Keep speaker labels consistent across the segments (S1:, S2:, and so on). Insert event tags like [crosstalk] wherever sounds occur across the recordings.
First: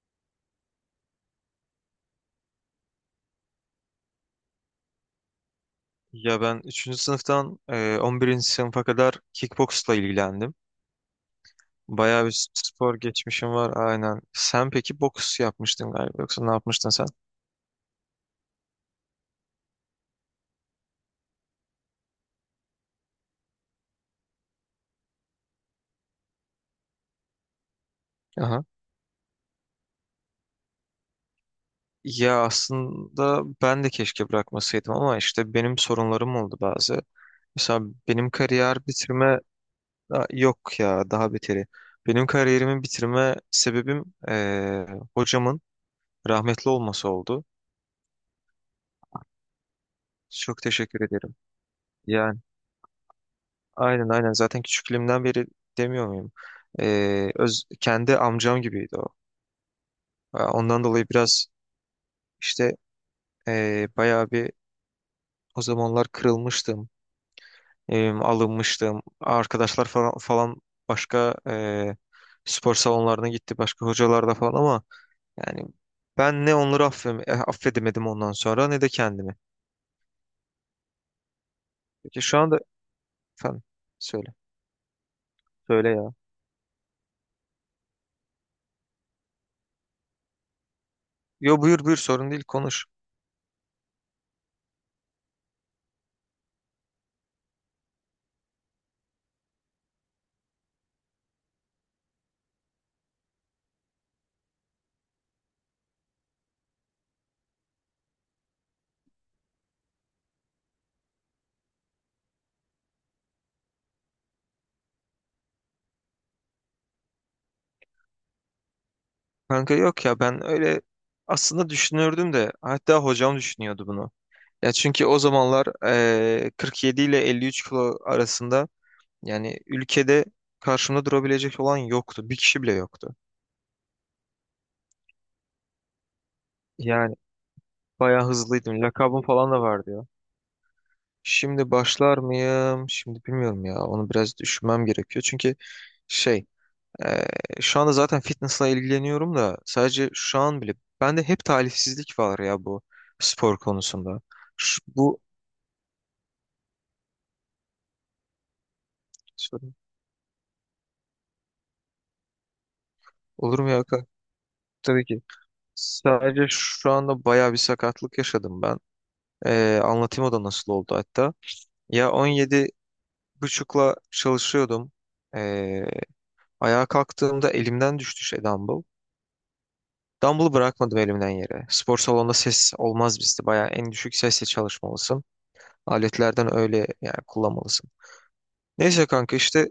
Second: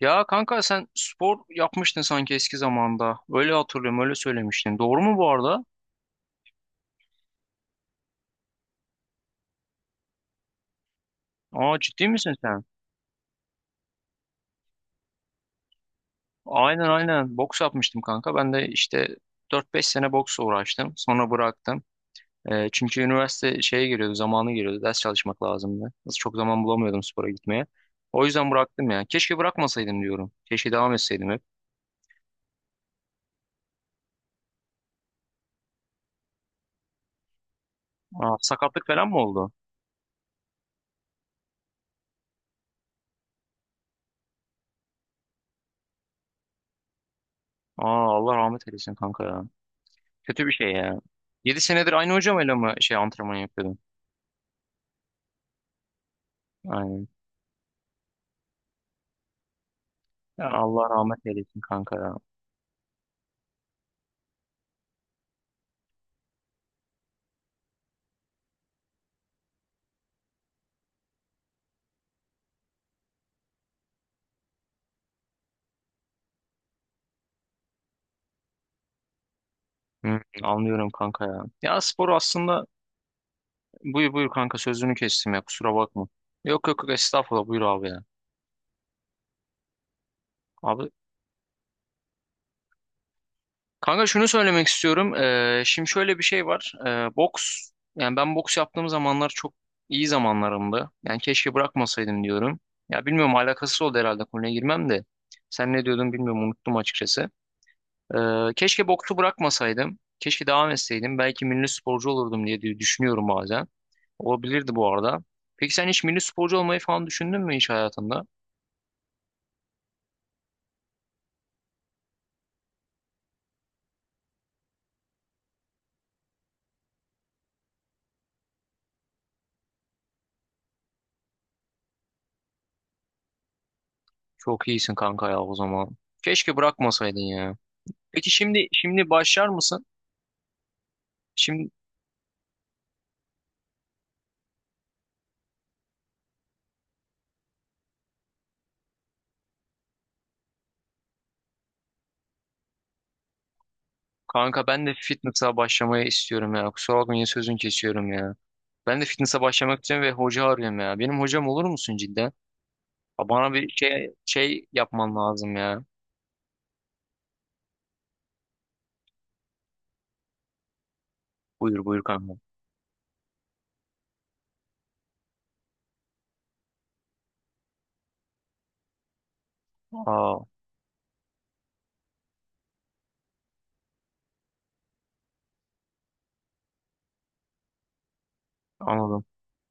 S1: Ya kanka sen spor yapmıştın sanki eski zamanda. Öyle hatırlıyorum, öyle söylemiştin. Doğru mu bu arada?
S2: Ya ben üçüncü sınıftan 11. sınıfa kadar kickboxla ilgilendim.
S1: Aa, ciddi
S2: Bayağı
S1: misin
S2: bir
S1: sen?
S2: spor geçmişim var aynen. Sen peki boks yapmıştın galiba yoksa ne
S1: Aynen,
S2: yapmıştın sen?
S1: aynen. Boks yapmıştım kanka. Ben de işte 4 5 sene boksla uğraştım. Sonra bıraktım. Çünkü üniversite şeye giriyordu, zamanı giriyordu. Ders çalışmak lazımdı. Nasıl çok zaman bulamıyordum spora gitmeye. O yüzden
S2: Aha.
S1: bıraktım ya. Keşke bırakmasaydım diyorum. Keşke devam etseydim hep.
S2: Ya aslında ben de keşke bırakmasaydım ama işte benim sorunlarım oldu bazı. Mesela benim
S1: Aa, sakatlık
S2: kariyer
S1: falan mı
S2: bitirme.
S1: oldu?
S2: Aa, yok ya daha beteri. Benim kariyerimi bitirme sebebim hocamın rahmetli olması oldu.
S1: Aa, Allah rahmet eylesin kanka ya. Kötü bir
S2: Çok
S1: şey
S2: teşekkür
S1: ya.
S2: ederim.
S1: 7 senedir aynı
S2: Yani,
S1: hocamla mı antrenman yapıyordun?
S2: aynen aynen, zaten küçüklüğümden beri demiyor muyum?
S1: Aynen.
S2: Kendi amcam gibiydi o.
S1: Ya
S2: Ya,
S1: Allah
S2: ondan dolayı
S1: rahmet
S2: biraz
S1: eylesin kanka ya.
S2: işte bayağı bir o zamanlar kırılmıştım, alınmıştım. Arkadaşlar falan başka spor salonlarına gitti, başka hocalarla falan ama yani ben ne onları affedemedim ondan sonra ne de kendimi.
S1: Hı, anlıyorum kanka ya. Ya spor
S2: Peki şu anda.
S1: aslında
S2: Efendim,
S1: buyur buyur
S2: söyle.
S1: kanka, sözünü kestim ya, kusura
S2: Söyle
S1: bakma.
S2: ya.
S1: Yok, yok, yok, estağfurullah, buyur abi ya. Abi
S2: Yo, buyur buyur, sorun değil, konuş.
S1: kanka, şunu söylemek istiyorum. Şimdi şöyle bir şey var. Boks, yani ben boks yaptığım zamanlar çok iyi zamanlarımdı. Yani keşke bırakmasaydım diyorum. Ya bilmiyorum, alakasız oldu herhalde konuya girmem de. Sen ne diyordun, bilmiyorum, unuttum açıkçası. Keşke boksu bırakmasaydım. Keşke devam etseydim. Belki milli sporcu olurdum diye diye düşünüyorum bazen. Olabilirdi bu arada. Peki sen hiç milli sporcu olmayı falan düşündün mü hiç hayatında?
S2: Kanka yok ya, ben öyle aslında düşünürdüm de, hatta hocam düşünüyordu bunu. Ya çünkü o zamanlar 47 ile 53 kilo arasında, yani ülkede karşımda durabilecek olan yoktu. Bir kişi bile yoktu.
S1: Çok iyisin kanka ya o zaman. Keşke
S2: Yani
S1: bırakmasaydın ya.
S2: bayağı
S1: Peki şimdi
S2: hızlıydım.
S1: şimdi
S2: Lakabım
S1: başlar
S2: falan da
S1: mısın?
S2: vardı ya.
S1: Şimdi
S2: Şimdi başlar mıyım? Şimdi bilmiyorum ya. Onu biraz düşünmem gerekiyor. Çünkü şey eee, şu anda zaten fitnessla ilgileniyorum da, sadece şu an bile bende hep talihsizlik var ya, bu spor konusunda.
S1: kanka ben de
S2: Bu,
S1: fitness'a başlamayı istiyorum ya. Kusura bakma, yine sözünü kesiyorum ya. Ben de fitness'a
S2: sorayım.
S1: başlamak için ve hoca arıyorum ya. Benim hocam olur musun cidden? Aa, bana
S2: Olur
S1: bir
S2: mu ya kanka?
S1: şey
S2: Tabii
S1: yapman
S2: ki.
S1: lazım ya.
S2: Sadece şu anda bayağı bir sakatlık yaşadım ben. Anlatayım o da nasıl oldu hatta.
S1: Buyur buyur
S2: Ya
S1: kanka.
S2: 17 buçukla çalışıyordum. Ee, Ayağa kalktığımda elimden düştü dumbbell.
S1: Aa,
S2: Dumbbell'ı bırakmadım elimden yere. Spor salonunda ses olmaz bizde. Bayağı en düşük sesle çalışmalısın. Aletlerden öyle yani kullanmalısın. Neyse
S1: anladım.
S2: kanka, işte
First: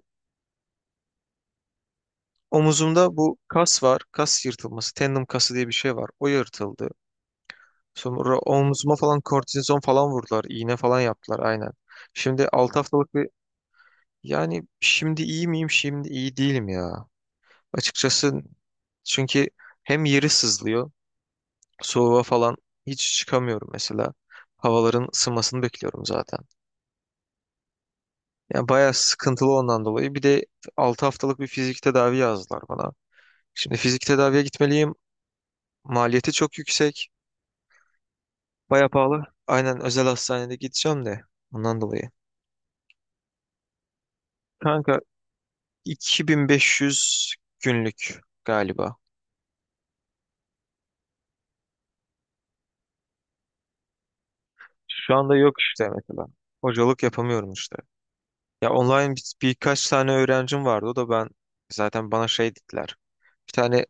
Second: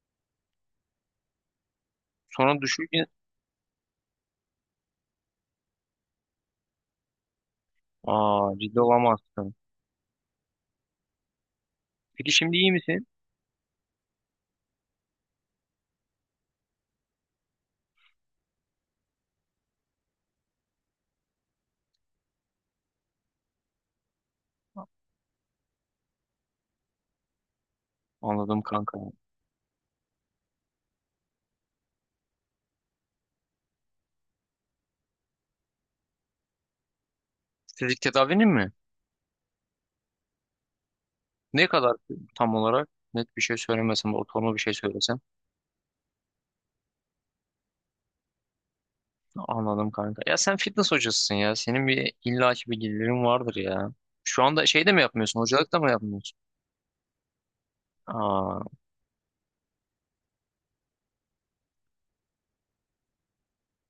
S1: Sonra
S2: omuzumda
S1: düşünce
S2: bu kas var. Kas yırtılması. Tendon kası diye bir şey var. O yırtıldı. Sonra
S1: aa, ciddi
S2: omzuma falan
S1: olamazsın.
S2: kortizon falan vurdular. İğne falan yaptılar aynen.
S1: Peki
S2: Şimdi
S1: şimdi iyi
S2: 6
S1: misin?
S2: haftalık bir. Yani şimdi iyi miyim? Şimdi iyi değilim ya. Açıkçası çünkü hem yeri sızlıyor. Soğuğa falan hiç çıkamıyorum mesela. Havaların ısınmasını bekliyorum zaten.
S1: Anladım
S2: Yani bayağı
S1: kanka.
S2: sıkıntılı ondan dolayı. Bir de 6 haftalık bir fizik tedavi yazdılar bana. Şimdi fizik tedaviye gitmeliyim. Maliyeti çok yüksek.
S1: Fizik tedavinin mi?
S2: Bayağı pahalı. Aynen, özel hastanede gideceğim de
S1: Ne
S2: ondan
S1: kadar
S2: dolayı.
S1: tam olarak? Net bir şey söylemesen de ortalama bir şey
S2: Kanka
S1: söylesen.
S2: 2.500 günlük galiba.
S1: Anladım kanka. Ya sen fitness hocasısın ya. Senin bir illaki bir gelirin vardır ya. Şu anda şey de mi
S2: Şu anda
S1: yapmıyorsun?
S2: yok
S1: Hocalık da
S2: işte
S1: mı
S2: mesela.
S1: yapmıyorsun?
S2: Hocalık yapamıyorum işte.
S1: Aa,
S2: Ya online birkaç tane öğrencim vardı. O da ben zaten bana şey dediler. Bir tane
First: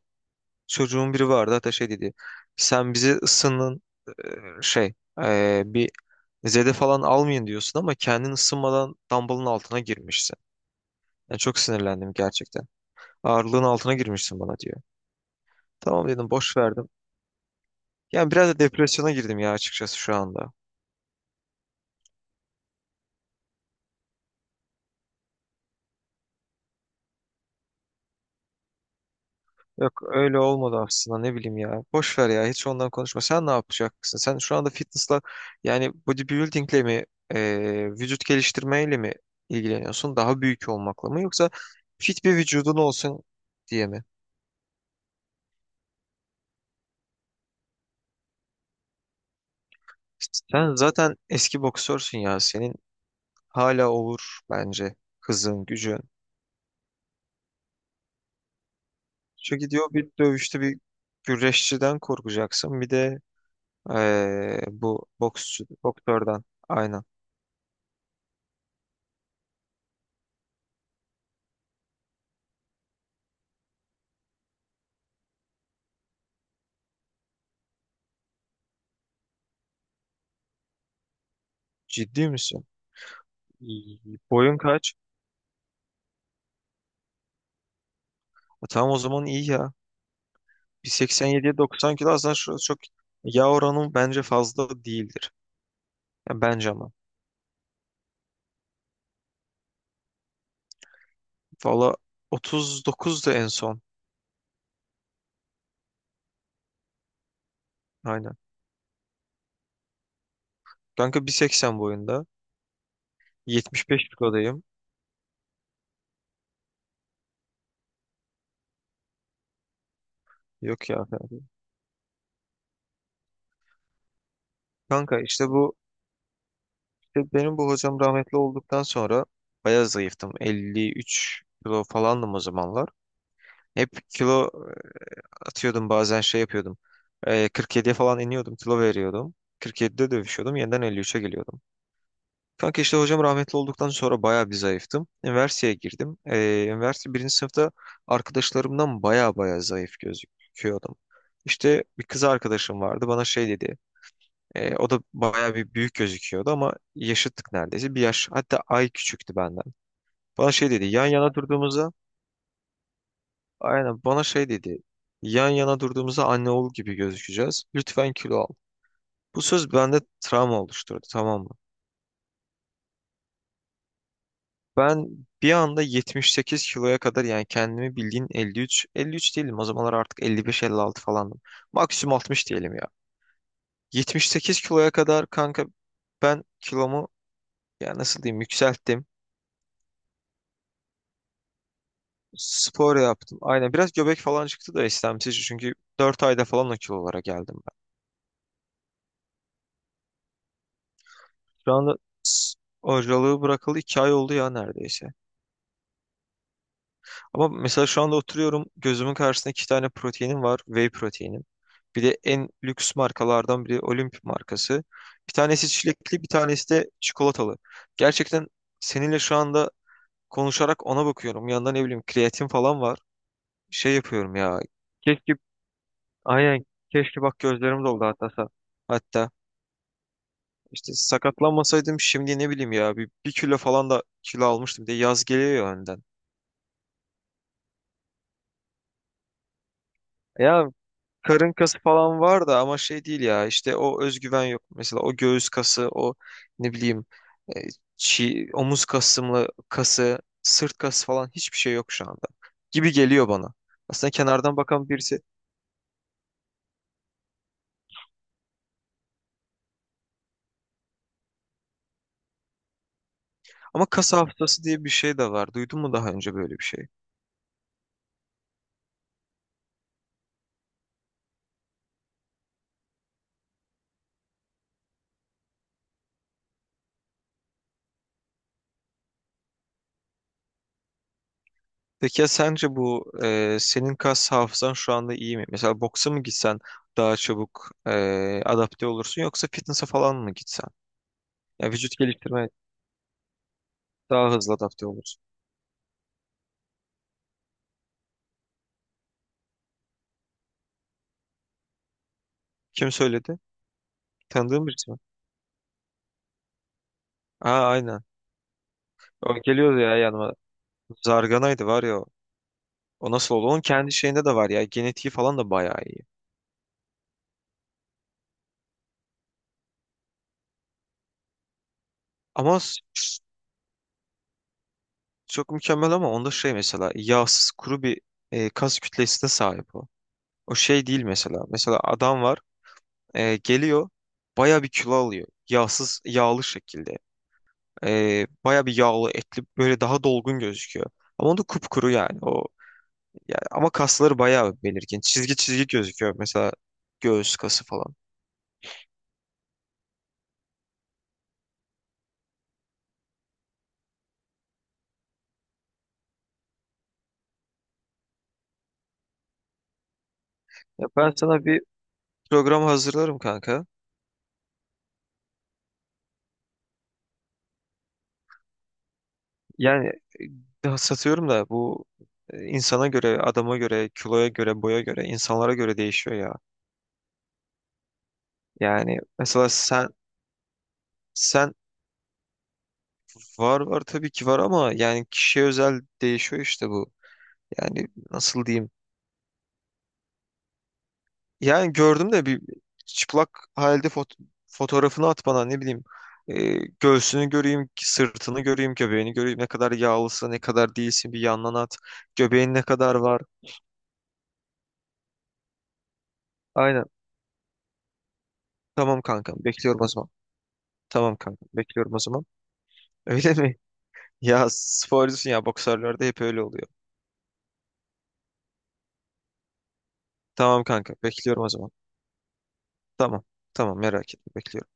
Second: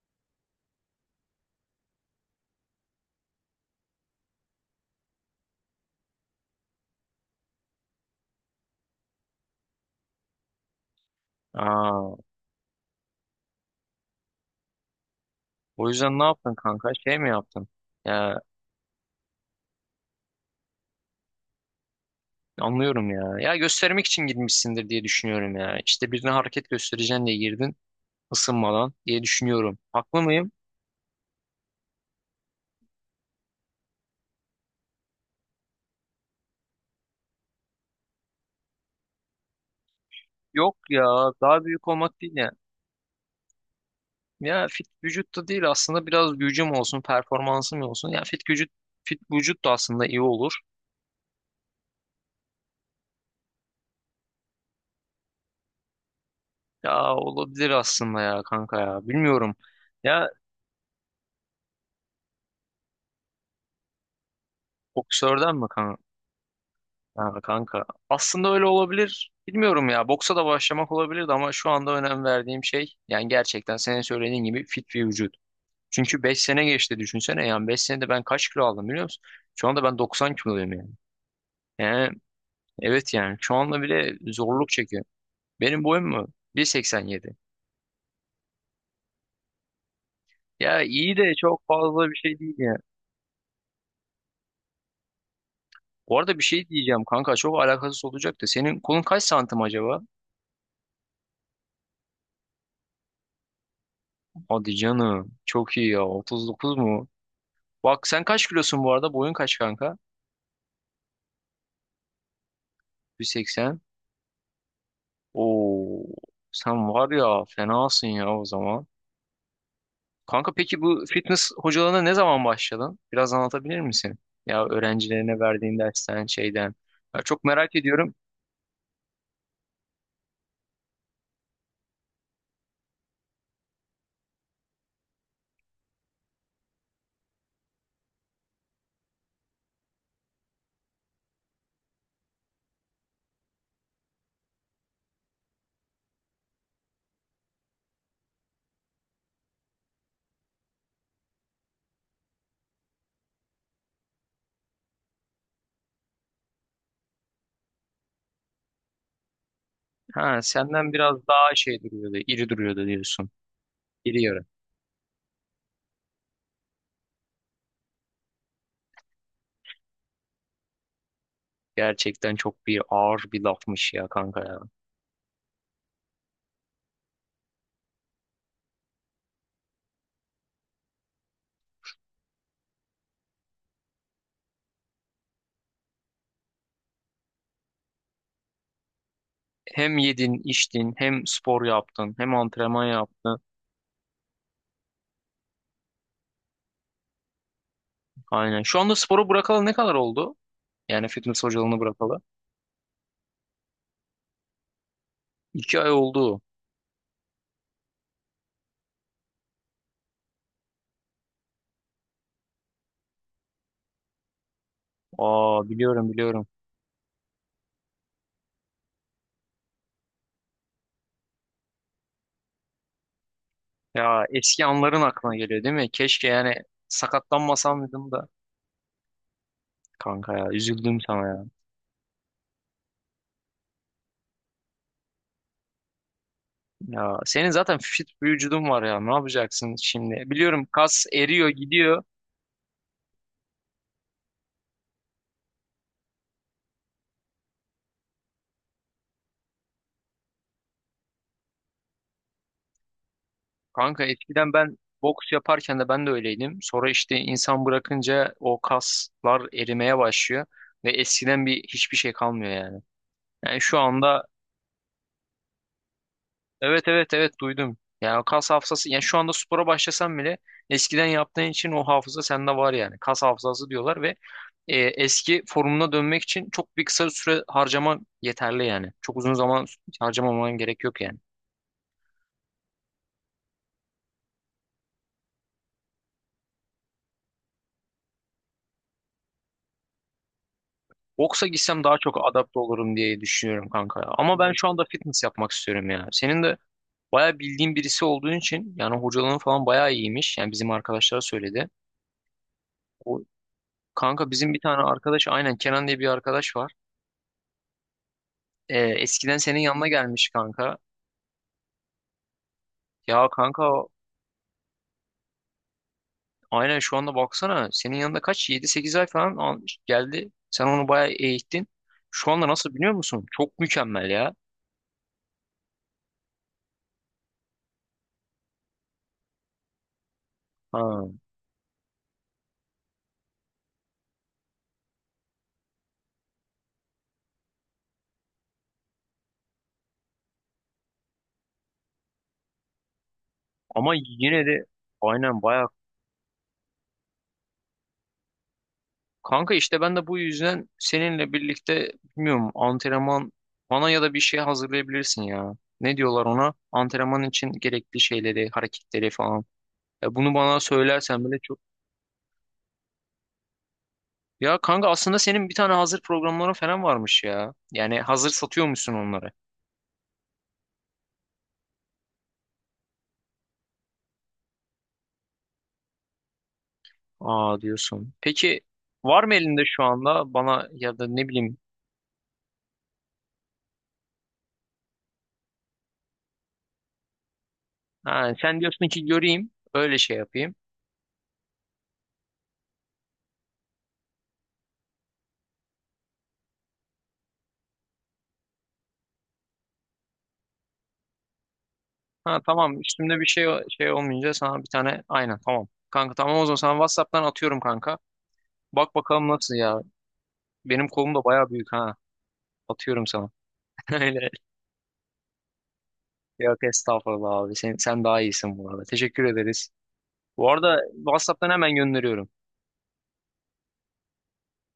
S2: çocuğun biri vardı, hatta şey dedi. Sen bizi ısının bir zede falan almayın diyorsun ama kendin ısınmadan dumbbell'ın altına girmişsin. Yani çok sinirlendim
S1: aa.
S2: gerçekten. Ağırlığın altına girmişsin bana diyor.
S1: O
S2: Tamam
S1: yüzden ne
S2: dedim,
S1: yaptın
S2: boş
S1: kanka?
S2: verdim.
S1: Şey mi yaptın?
S2: Yani
S1: Ya
S2: biraz da depresyona girdim ya, açıkçası, şu anda.
S1: anlıyorum ya. Ya göstermek için girmişsindir diye düşünüyorum ya. İşte birine hareket göstereceğin diye girdin ısınmadan diye düşünüyorum.
S2: Yok
S1: Haklı
S2: öyle
S1: mıyım?
S2: olmadı aslında, ne bileyim ya. Boş ver ya, hiç ondan konuşma. Sen ne yapacaksın? Sen şu anda fitnessla, yani bodybuildingle mi, vücut geliştirmeyle mi ilgileniyorsun? Daha büyük
S1: Yok
S2: olmakla mı,
S1: ya,
S2: yoksa
S1: daha büyük olmak
S2: fit
S1: değil
S2: bir
S1: ya.
S2: vücudun olsun diye mi?
S1: Ya fit vücut da değil aslında, biraz gücüm olsun, performansım olsun. Ya fit vücut da aslında iyi olur.
S2: Sen zaten eski boksörsün ya. Senin hala olur bence hızın, gücün.
S1: Ya olabilir aslında ya kanka ya. Bilmiyorum.
S2: Çünkü diyor, bir
S1: Ya
S2: dövüşte bir güreşçiden korkacaksın. Bir de bu
S1: boksörden mi
S2: boktörden. Aynen.
S1: ha, kanka? Aslında öyle olabilir. Bilmiyorum ya. Boksa da başlamak olabilirdi ama şu anda önem verdiğim şey yani gerçekten senin söylediğin gibi fit bir vücut. Çünkü 5 sene geçti düşünsene, yani 5 senede ben kaç kilo aldım biliyor musun? Şu anda ben 90 kiloluyum yani. He,
S2: Ciddi misin?
S1: evet, yani şu anda
S2: İyi.
S1: bile
S2: Boyun
S1: zorluk
S2: kaç?
S1: çekiyor. Benim boyum mu? 1,87.
S2: Tamam o zaman iyi ya.
S1: Ya
S2: Bir
S1: iyi de
S2: 87'ye
S1: çok
S2: 90
S1: fazla
S2: kilo
S1: bir
S2: aslında,
S1: şey değil
S2: şu
S1: ya.
S2: çok yağ oranı bence fazla değildir.
S1: Bu arada
S2: Yani
S1: bir şey
S2: bence ama.
S1: diyeceğim kanka, çok alakasız olacak da senin kolun kaç santim acaba?
S2: Valla 39'du en son.
S1: Hadi canım, çok iyi ya, 39 mu? Bak sen
S2: Aynen.
S1: kaç kilosun bu arada, boyun kaç kanka?
S2: Kanka 1.80 boyunda.
S1: 1,80.
S2: 75 kilodayım.
S1: Oo, sen var ya fenasın ya o zaman. Kanka peki
S2: Yok
S1: bu
S2: ya, falan.
S1: fitness hocalarına ne zaman başladın? Biraz anlatabilir misin? Ya
S2: Kanka
S1: öğrencilerine
S2: işte bu,
S1: verdiğin dersten, şeyden. Ya
S2: işte
S1: çok
S2: benim bu
S1: merak
S2: hocam
S1: ediyorum.
S2: rahmetli olduktan sonra bayağı zayıftım. 53 kilo falandım o zamanlar. Hep kilo atıyordum, bazen şey yapıyordum. 47'ye falan iniyordum, kilo veriyordum. 47'de dövüşüyordum. Yeniden 53'e geliyordum. Kanka işte hocam rahmetli olduktan sonra bayağı bir zayıftım. Üniversiteye girdim. Üniversite birinci sınıfta arkadaşlarımdan bayağı bayağı zayıf gözüküyordum. İşte bir kız arkadaşım vardı, bana şey dedi. O da bayağı bir büyük gözüküyordu ama yaşıttık neredeyse. Bir yaş, hatta ay küçüktü benden.
S1: Ha,
S2: Bana şey dedi
S1: senden
S2: yan
S1: biraz
S2: yana
S1: daha şey
S2: durduğumuzda,
S1: duruyordu, iri duruyordu diyorsun.
S2: aynen
S1: İri
S2: bana
S1: yarı.
S2: şey dedi. Yan yana durduğumuzda anne oğul gibi gözükeceğiz. Lütfen kilo al. Bu söz bende travma oluşturdu, tamam mı?
S1: Gerçekten çok bir ağır bir lafmış ya kanka ya.
S2: Ben bir anda 78 kiloya kadar, yani kendimi bildiğin 53, 53 değilim. O zamanlar artık 55-56 falandım. Maksimum 60 diyelim ya. 78 kiloya kadar kanka, ben kilomu, ya nasıl diyeyim, yükselttim.
S1: Hem yedin, içtin, hem spor yaptın, hem antrenman
S2: Spor yaptım.
S1: yaptın.
S2: Aynen, biraz göbek falan çıktı da istemsizce, çünkü 4 ayda falan o kilolara geldim ben.
S1: Aynen. Şu anda sporu bırakalı ne kadar oldu? Yani fitness
S2: Şu
S1: hocalığını
S2: anda
S1: bırakalı.
S2: s- hocalığı bırakalı 2 ay oldu ya neredeyse.
S1: 2 ay oldu.
S2: Ama mesela şu anda oturuyorum. Gözümün karşısında iki tane proteinim var. Whey proteinim. Bir de en lüks markalardan biri, Olimp markası. Bir tanesi
S1: Aa, biliyorum,
S2: çilekli, bir
S1: biliyorum.
S2: tanesi de çikolatalı. Gerçekten seninle şu anda konuşarak ona bakıyorum. Yanında ne bileyim, kreatin falan var. Şey
S1: Ya
S2: yapıyorum ya.
S1: eski anların
S2: Keşke,
S1: aklına geliyor değil mi? Keşke yani
S2: aynen, keşke, bak gözlerim
S1: sakatlanmasam
S2: doldu
S1: dedim
S2: hatta.
S1: da.
S2: Hatta
S1: Kanka ya,
S2: işte
S1: üzüldüm sana ya.
S2: sakatlanmasaydım, şimdi ne bileyim ya, bir, bir kilo falan da kilo almıştım. Bir de yaz geliyor ya önden.
S1: Ya senin zaten fit bir vücudun var ya, ne yapacaksın şimdi?
S2: Ya
S1: Biliyorum, kas eriyor
S2: karın kası
S1: gidiyor.
S2: falan var da, ama şey değil ya işte, o özgüven yok. Mesela o göğüs kası, o ne bileyim, e, omuz kasımlı kası, sırt kası falan, hiçbir şey yok şu anda. Gibi geliyor bana.
S1: Kanka
S2: Aslında
S1: eskiden
S2: kenardan
S1: ben
S2: bakan birisi.
S1: boks yaparken de ben de öyleydim. Sonra işte insan bırakınca o kaslar erimeye başlıyor ve eskiden bir hiçbir şey kalmıyor yani. Yani şu
S2: Ama kas
S1: anda
S2: hafızası diye bir şey de var. Duydun mu daha önce böyle bir
S1: evet,
S2: şey?
S1: evet, evet, duydum. Yani o kas hafızası, yani şu anda spora başlasan bile eskiden yaptığın için o hafıza sende var yani. Kas hafızası diyorlar ve eski formuna dönmek için çok bir kısa süre harcaman yeterli yani. Çok uzun zaman harcamaman gerek yok yani.
S2: Peki ya sence bu, senin kas hafızan şu anda iyi mi? Mesela boksa mı gitsen daha çabuk adapte olursun, yoksa fitness'a falan mı gitsen?
S1: Boksa
S2: Ya
S1: gitsem daha
S2: vücut
S1: çok
S2: geliştirme.
S1: adapte olurum diye düşünüyorum kanka ya.
S2: Daha
S1: Ama ben
S2: hızlı
S1: şu anda
S2: adapte olursun.
S1: fitness yapmak istiyorum ya. Senin de bayağı bildiğin birisi olduğun için yani hocalığın falan bayağı iyiymiş. Yani bizim arkadaşlara söyledi.
S2: Kim
S1: O,
S2: söyledi?
S1: kanka bizim bir
S2: Tanıdığın
S1: tane
S2: birisi mi?
S1: arkadaş, aynen, Kenan diye bir arkadaş var.
S2: Aa, aynen. O
S1: Eskiden senin
S2: geliyordu
S1: yanına
S2: ya
S1: gelmiş
S2: yanıma.
S1: kanka.
S2: Zarganaydı var ya o. O
S1: Ya
S2: nasıl oldu? Onun
S1: kanka
S2: kendi şeyinde de var ya. Genetiği falan da bayağı iyi.
S1: aynen, şu anda baksana, senin yanında 7, 8 ay falan almış, geldi. Sen onu bayağı eğittin. Şu anda
S2: Ama
S1: nasıl biliyor musun? Çok mükemmel ya.
S2: çok mükemmel, ama onda şey, mesela yağsız kuru bir kas kütlesine sahip o. O şey değil
S1: Ha.
S2: mesela. Mesela adam var, geliyor, bayağı bir kilo alıyor. Yağsız yağlı şekilde. Bayağı bir yağlı, etli, böyle daha dolgun gözüküyor. Ama onda kupkuru yani. O. Ya ama
S1: Ama
S2: kasları
S1: yine
S2: bayağı
S1: de
S2: belirgin. Çizgi
S1: aynen
S2: çizgi
S1: bayağı.
S2: gözüküyor mesela, göğüs kası falan.
S1: Kanka işte ben de bu yüzden seninle birlikte bilmiyorum, antrenman bana ya da bir şey hazırlayabilirsin ya. Ne diyorlar ona? Antrenman için gerekli şeyleri, hareketleri falan. Ya bunu bana
S2: Ya ben
S1: söylersen bile
S2: sana
S1: çok...
S2: bir program hazırlarım kanka.
S1: Ya kanka aslında senin bir tane hazır programların falan varmış ya. Yani hazır satıyormuşsun onları.
S2: Yani satıyorum da, bu insana göre, adama göre, kiloya göre, boya göre, insanlara göre değişiyor ya.
S1: Aa, diyorsun. Peki
S2: Yani
S1: var mı
S2: mesela
S1: elinde şu
S2: sen
S1: anda bana ya da ne
S2: sen
S1: bileyim.
S2: var var, tabii ki var, ama yani kişiye özel değişiyor işte bu. Yani
S1: Ha,
S2: nasıl
S1: sen
S2: diyeyim?
S1: diyorsun ki göreyim öyle şey yapayım.
S2: Yani gördüm de, bir çıplak halde fotoğrafını at bana, ne bileyim. Ee, Göğsünü göreyim, sırtını göreyim, göbeğini göreyim. Ne kadar yağlısın, ne kadar değilsin, bir yandan at.
S1: Ha,
S2: Göbeğin ne
S1: tamam,
S2: kadar
S1: üstümde
S2: var.
S1: bir şey olmayınca sana bir tane, aynen, tamam. Kanka tamam, o zaman sana
S2: Aynen.
S1: WhatsApp'tan atıyorum kanka. Bak
S2: Tamam
S1: bakalım
S2: kankam,
S1: nasıl ya.
S2: bekliyorum o zaman.
S1: Benim kolum
S2: Tamam
S1: da
S2: kankam,
S1: bayağı büyük
S2: bekliyorum
S1: ha.
S2: o zaman.
S1: Atıyorum sana.
S2: Öyle mi? [laughs]
S1: [laughs] Öyle.
S2: Ya sporcusun ya, boksörlerde hep öyle
S1: Yok
S2: oluyor.
S1: estağfurullah abi. Sen daha iyisin bu arada. Teşekkür ederiz. Bu
S2: Tamam
S1: arada
S2: kanka, bekliyorum
S1: WhatsApp'tan
S2: o zaman.
S1: hemen gönderiyorum.
S2: Tamam. Tamam merak etme, bekliyorum.